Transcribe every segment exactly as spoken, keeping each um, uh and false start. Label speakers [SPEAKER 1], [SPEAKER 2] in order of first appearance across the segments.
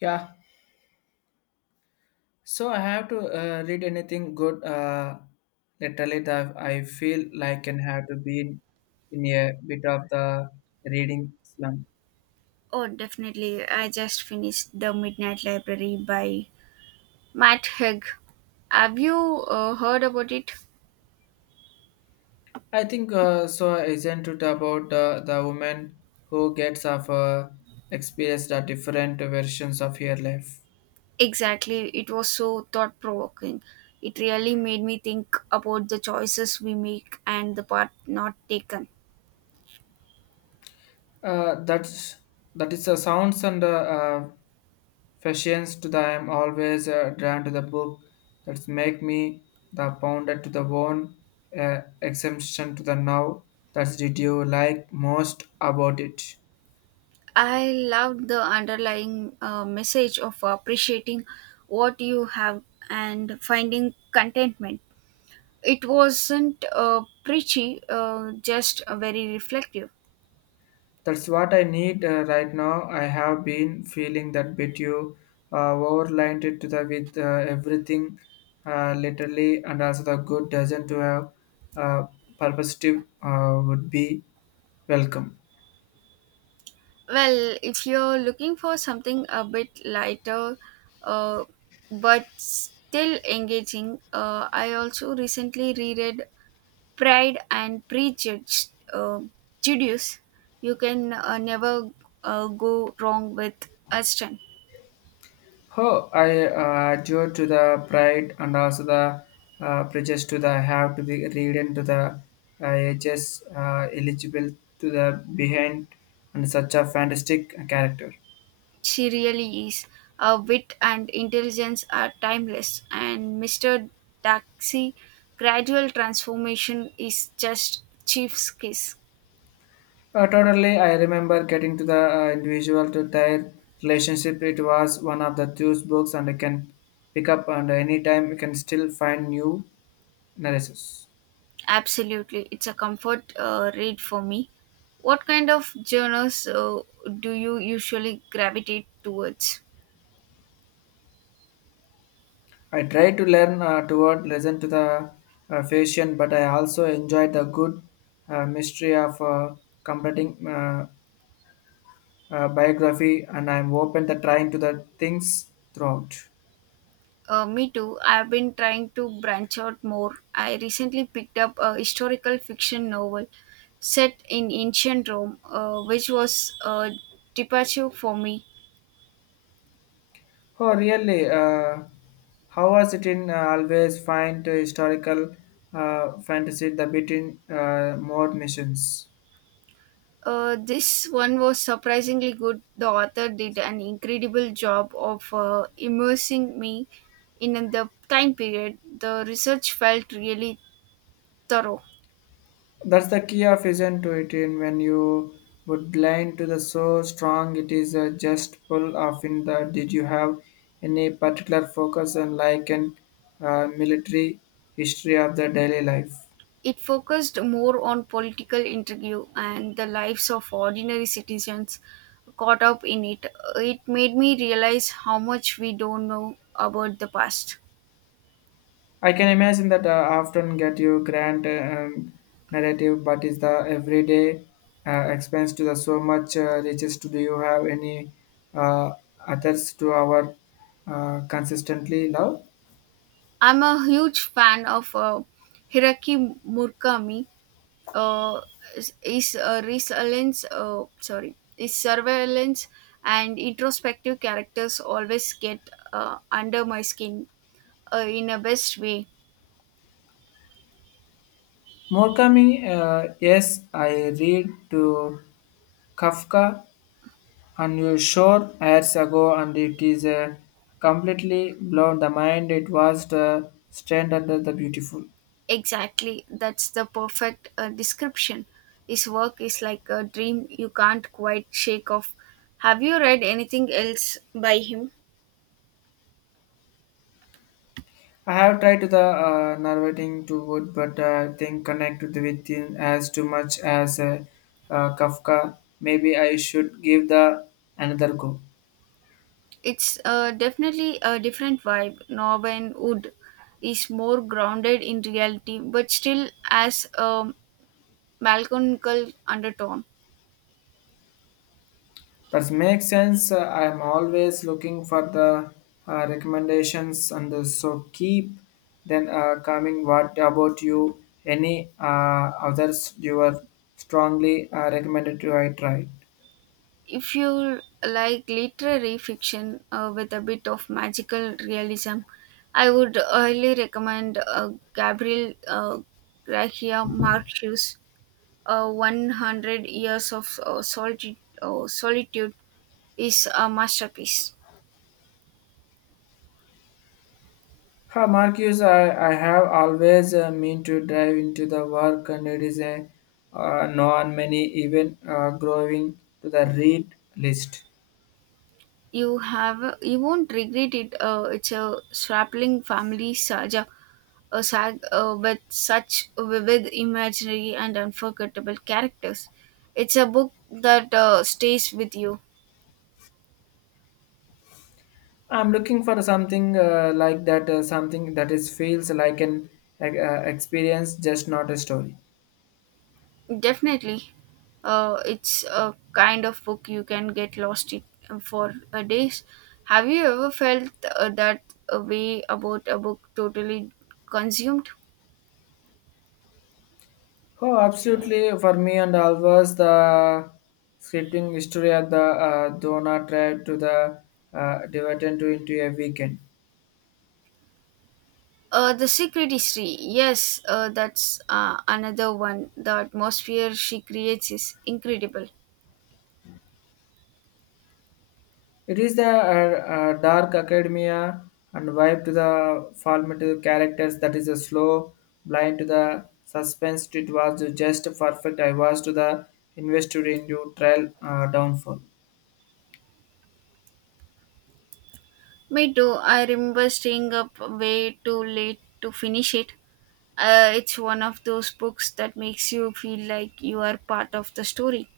[SPEAKER 1] Yeah. So I have to uh, read anything good. Uh, literally, that I feel like and have to be in, in a bit of the reading slump.
[SPEAKER 2] Oh, definitely. I just finished The Midnight Library by Matt Haig. Have you uh, heard about it?
[SPEAKER 1] I think uh, so. Isn't it about uh, the woman who gets of uh, experience the different versions of her life?
[SPEAKER 2] Exactly. It was so thought provoking. It really made me think about the choices we make and the part not taken.
[SPEAKER 1] Uh, that's that is the sounds and uh, uh, Fashions to the I am always uh, drawn to the book that's make me the pounder to the one uh, exemption to the now. That's did you like most about it?
[SPEAKER 2] I loved the underlying uh, message of appreciating what you have and finding contentment. It wasn't uh, preachy, uh, just uh, very reflective.
[SPEAKER 1] That's what I need uh, right now. I have been feeling that bit you uh, overlined it to the with uh, everything uh, literally and also the good doesn't to have uh, purposive uh, would be welcome.
[SPEAKER 2] Well, if you're looking for something a bit lighter uh, but still engaging, uh, I also recently reread Pride and Prejudice. Uh, Judice. You can uh, never uh, go wrong with Aston.
[SPEAKER 1] Oh, I uh, adhere to the pride and also the uh, prejudice to the have to be read into the uh, ages uh, eligible to the behind and such a fantastic character.
[SPEAKER 2] She really is. Her wit and intelligence are timeless, and Mister Taxi' gradual transformation is just chief's kiss.
[SPEAKER 1] Uh, totally, I remember getting to the uh, individual to their relationship. It was one of the two books and I can pick up and anytime you can still find new narratives.
[SPEAKER 2] Absolutely, it's a comfort uh, read for me. What kind of journals uh, do you usually gravitate towards?
[SPEAKER 1] I try to learn uh, toward listen to the uh, fashion, but I also enjoy the good uh, mystery of uh, completing uh, uh, biography, and I'm open to trying to the things throughout.
[SPEAKER 2] Uh, me too. I've been trying to branch out more. I recently picked up a historical fiction novel set in ancient Rome, uh, which was a departure for me.
[SPEAKER 1] Oh, really? Uh, how was it in uh, always find historical uh, fantasy the between uh, more missions?
[SPEAKER 2] Uh, this one was surprisingly good. The author did an incredible job of uh, immersing me in the time period. The research felt really thorough.
[SPEAKER 1] That's the key of isn't to it in when you would lean to the so strong it is a just pull off in the did you have any particular focus on like an uh, military history of the daily life.
[SPEAKER 2] It focused more on political intrigue and the lives of ordinary citizens caught up in it. It made me realize how much we don't know about the past.
[SPEAKER 1] I can imagine that uh, often get you grand uh, um, narrative but is the everyday uh, expense to the so much uh, riches to do you have any uh, others to our uh, consistently love?
[SPEAKER 2] I'm a huge fan of uh, Hiraki Murakami uh, is uh, resilience uh, sorry is surveillance and introspective characters always get uh, under my skin uh, in a best way.
[SPEAKER 1] Murakami, uh, yes, I read to Kafka on your shore years ago, and it is uh, completely blown the mind. It was the stand under the beautiful.
[SPEAKER 2] Exactly, that's the perfect uh, description. His work is like a dream you can't quite shake off. Have you read anything else by him?
[SPEAKER 1] I have tried to the uh, narrating to wood, but uh, I think connect with the within as too much as uh, uh, Kafka. Maybe I should give the another go.
[SPEAKER 2] It's uh, definitely a different vibe. Norman Wood is more grounded in reality but still as um, melancholic undertone.
[SPEAKER 1] That makes sense. Uh, I am always looking for the uh, recommendations and the, so keep then uh, coming. What about you? Any uh, others you are strongly uh, recommended to I try?
[SPEAKER 2] If you like literary fiction uh, with a bit of magical realism, I would highly recommend uh, Gabriel uh, Garcia Marquez's uh, one hundred Years of uh, Solitude, uh, Solitude is a masterpiece.
[SPEAKER 1] Ha, Marcus, I, I have always uh, mean to dive into the work and it is a uh, non many even uh, growing to the read list.
[SPEAKER 2] You have you won't regret it. Uh, it's a strapping family saga a sag uh, with such vivid imaginary and unforgettable characters. It's a book that uh, stays with you.
[SPEAKER 1] I'm looking for something uh, like that, uh, something that is feels like an uh, uh, experience, just not a story.
[SPEAKER 2] Definitely, uh, it's a kind of book you can get lost in uh, for uh, days. Have you ever felt uh, that uh, way about a book, totally consumed?
[SPEAKER 1] Oh, absolutely! For me and always the scripting history of the uh, Dona tribe to the uh, dividend to into a weekend.
[SPEAKER 2] Uh, The Secret History, yes, uh, that's uh, another one. The atmosphere she creates is incredible.
[SPEAKER 1] It is the uh, uh, dark academia and vibe to the formative characters that is a slow blind to the suspense. It was just perfect. I was to the investor into trial uh, downfall.
[SPEAKER 2] Me too. I remember staying up way too late to finish it. Uh, it's one of those books that makes you feel like you are part of the story.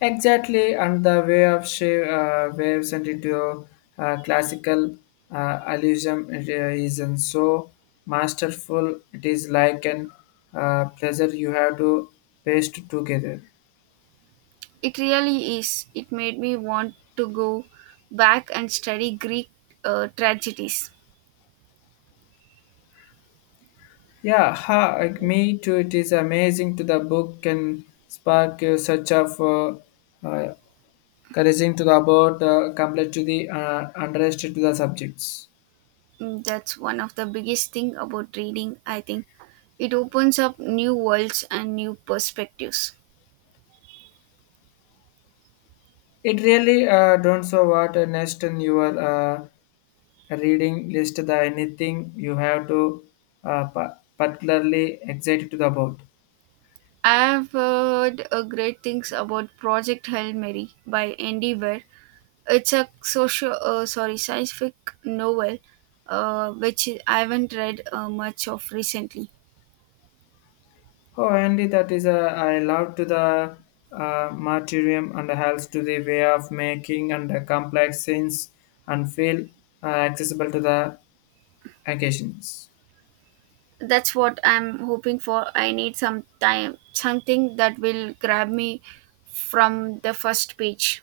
[SPEAKER 1] Exactly, and the way of shape, uh, waves and into uh, classical uh, allusion it, uh, is and so masterful. It is like an uh, pleasure you have to paste together.
[SPEAKER 2] It really is. It made me want to go back and study Greek uh, tragedies.
[SPEAKER 1] Yeah, ha, like me too. It is amazing to the book can spark uh, such of uh, uh, couraging to the about uh, compared to the uh, underestimated to the subjects.
[SPEAKER 2] Mm, That's one of the biggest thing about reading, I think. It opens up new worlds and new perspectives.
[SPEAKER 1] It really uh, don't so what uh, next in your uh, reading list the anything you have to uh, pa- particularly excited to the about.
[SPEAKER 2] I have heard uh, great things about Project Hail Mary by Andy Weir. It's a social, uh, sorry, scientific novel, uh, which I haven't read uh, much of recently.
[SPEAKER 1] Oh, Andy, that is a I love to the uh, martyrium and helps to the way of making and the complex scenes and feel uh, accessible to the occasions.
[SPEAKER 2] That's what I'm hoping for. I need some time, something that will grab me from the first page.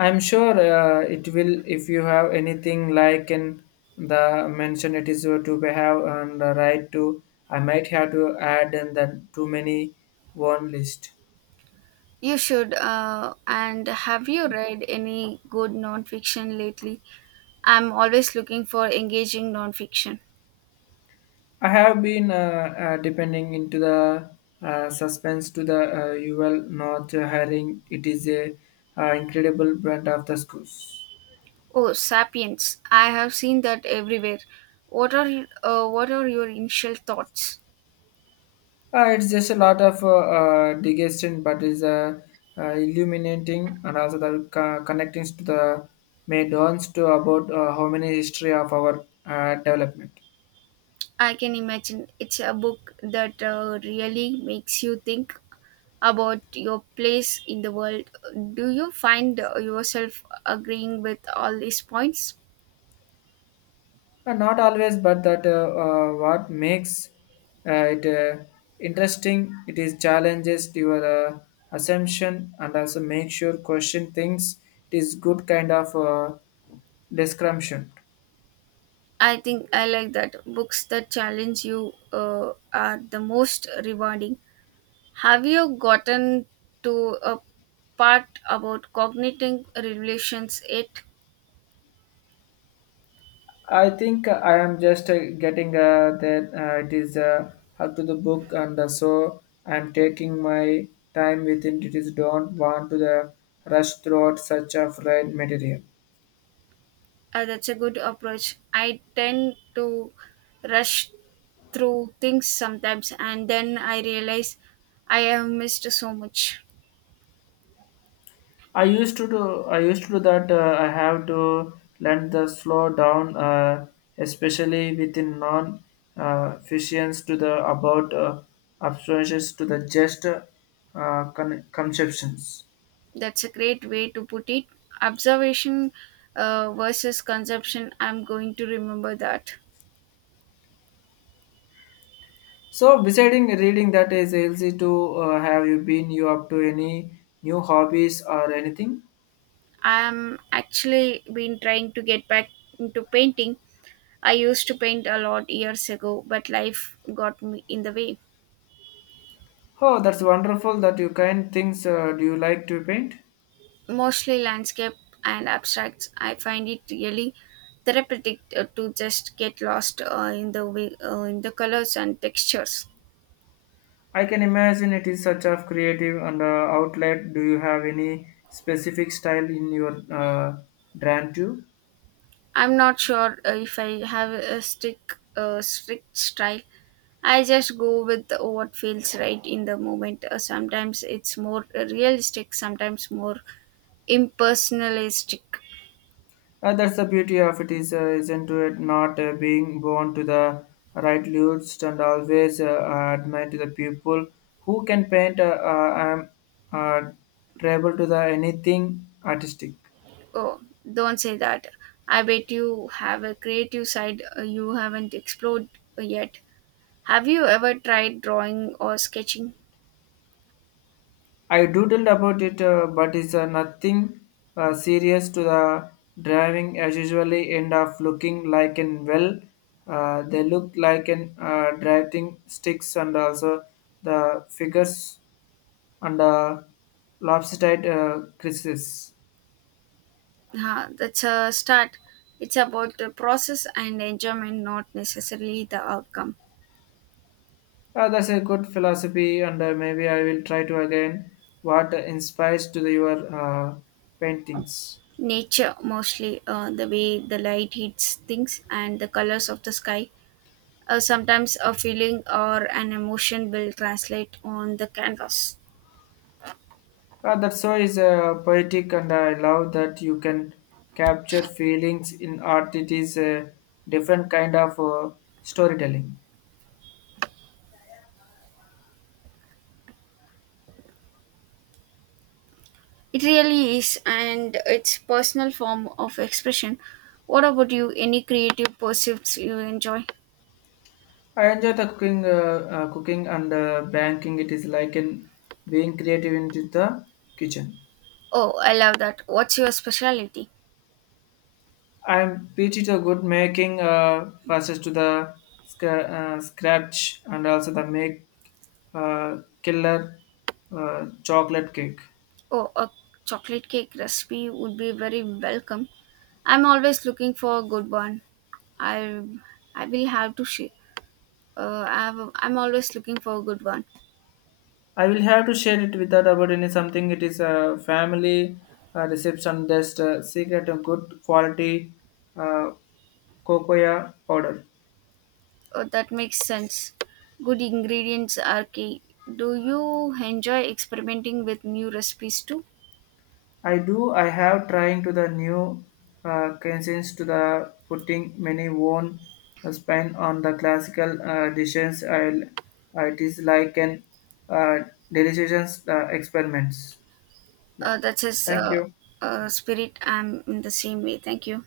[SPEAKER 1] I'm sure uh, it will if you have anything like in the mention it is to behave and the right to I might have to add in the too many one list.
[SPEAKER 2] You should. Uh, and have you read any good nonfiction lately? I'm always looking for engaging nonfiction.
[SPEAKER 1] I have been uh, uh, depending into the uh, suspense to the uh, U L not hiring. It is a uh, incredible brand of the schools.
[SPEAKER 2] Oh, *Sapiens*! I have seen that everywhere. What are y- uh, what are your initial thoughts?
[SPEAKER 1] Uh, it's just a lot of uh, uh, digestion, but is uh, uh, illuminating and also the co- connecting to the may dawns to about uh, how many history of our uh, development.
[SPEAKER 2] I can imagine it's a book that uh, really makes you think about your place in the world. Do you find uh, yourself agreeing with all these points?
[SPEAKER 1] Uh, not always, but that uh, uh, what makes uh, it uh, interesting. It is challenges your uh, assumption and also make sure question things. It is good kind of uh, description.
[SPEAKER 2] I think I like that. Books that challenge you uh, are the most rewarding. Have you gotten to a part about cognitive relations yet?
[SPEAKER 1] I think I am just uh, getting uh, that uh, it is uh, up to the book, and uh, so I am taking my time within. It is don't want to the rush throughout such a fluid material.
[SPEAKER 2] Uh, that's a good approach. I tend to rush through things sometimes, and then I realize I have missed so much.
[SPEAKER 1] I used to do. I used to do that. Uh, I have to learn the slow down, uh, especially within non uh, fictions to the about uh, abstractions to the just uh, con- conceptions.
[SPEAKER 2] That's a great way to put it: observation uh, versus consumption. I'm going to remember that.
[SPEAKER 1] So, besides reading, that is easy to uh, have you been you up to any new hobbies or anything?
[SPEAKER 2] I'm actually been trying to get back into painting. I used to paint a lot years ago, but life got me in the way.
[SPEAKER 1] Oh, that's wonderful that you kind things. Uh, do you like to paint?
[SPEAKER 2] Mostly landscape and abstracts. I find it really therapeutic uh, to just get lost uh, in the way, uh, in the colors and textures.
[SPEAKER 1] I can imagine it is such a creative and uh, outlet. Do you have any specific style in your uh, brand too?
[SPEAKER 2] I'm not sure uh, if I have a strict, uh, strict style. I just go with what feels right in the moment. Uh, sometimes it's more realistic, sometimes more impersonalistic.
[SPEAKER 1] Uh, that's the beauty of it is uh, isn't it not uh, being born to the right list and always uh, admire to the people who can paint. Uh, uh, I'm uh, tribal to the anything artistic.
[SPEAKER 2] Oh, don't say that. I bet you have a creative side uh, you haven't explored yet. Have you ever tried drawing or sketching?
[SPEAKER 1] I doodled about it, uh, but it's uh, nothing uh, serious to the driving. As usually, end up looking like an well. Uh, they look like an uh, driving sticks and also the figures and uh, lopsided uh, creases.
[SPEAKER 2] Huh, that's a start. It's about the process and enjoyment, not necessarily the outcome.
[SPEAKER 1] Uh, that's a good philosophy, and uh, maybe I will try to again. What inspires to the, your uh, paintings?
[SPEAKER 2] Nature mostly, uh, the way the light hits things and the colors of the sky. Uh, sometimes a feeling or an emotion will translate on the canvas.
[SPEAKER 1] Uh, that so is uh, poetic, and I love that you can capture feelings in art. It is a different kind of uh, storytelling.
[SPEAKER 2] It really is, and it's personal form of expression. What about you? Any creative pursuits you enjoy?
[SPEAKER 1] I enjoy the cooking, uh, uh, cooking and uh, banking. It is like in being creative into the kitchen.
[SPEAKER 2] Oh, I love that. What's your specialty?
[SPEAKER 1] I am pretty to good making uh, passes to the scra- uh, scratch and also the make uh, killer uh, chocolate cake.
[SPEAKER 2] Oh, a chocolate cake recipe would be very welcome. I'm always looking for a good one. I i will have to share. Uh, I've, I'm always looking for a good one.
[SPEAKER 1] I will have to share it without about any something. It is a family uh, reception. Just uh, secret a good quality uh, cocoa powder.
[SPEAKER 2] Oh, that makes sense. Good ingredients are key. Do you enjoy experimenting with new recipes too?
[SPEAKER 1] I do. I have trying to the new uh, cuisines to the putting many won uh, spin on the classical uh, dishes. I'll, uh, it is like an uh, delicious uh, experiments. Yeah.
[SPEAKER 2] Uh, that's says
[SPEAKER 1] Thank
[SPEAKER 2] uh,
[SPEAKER 1] you.
[SPEAKER 2] uh, Spirit. I'm in the same way. Thank you.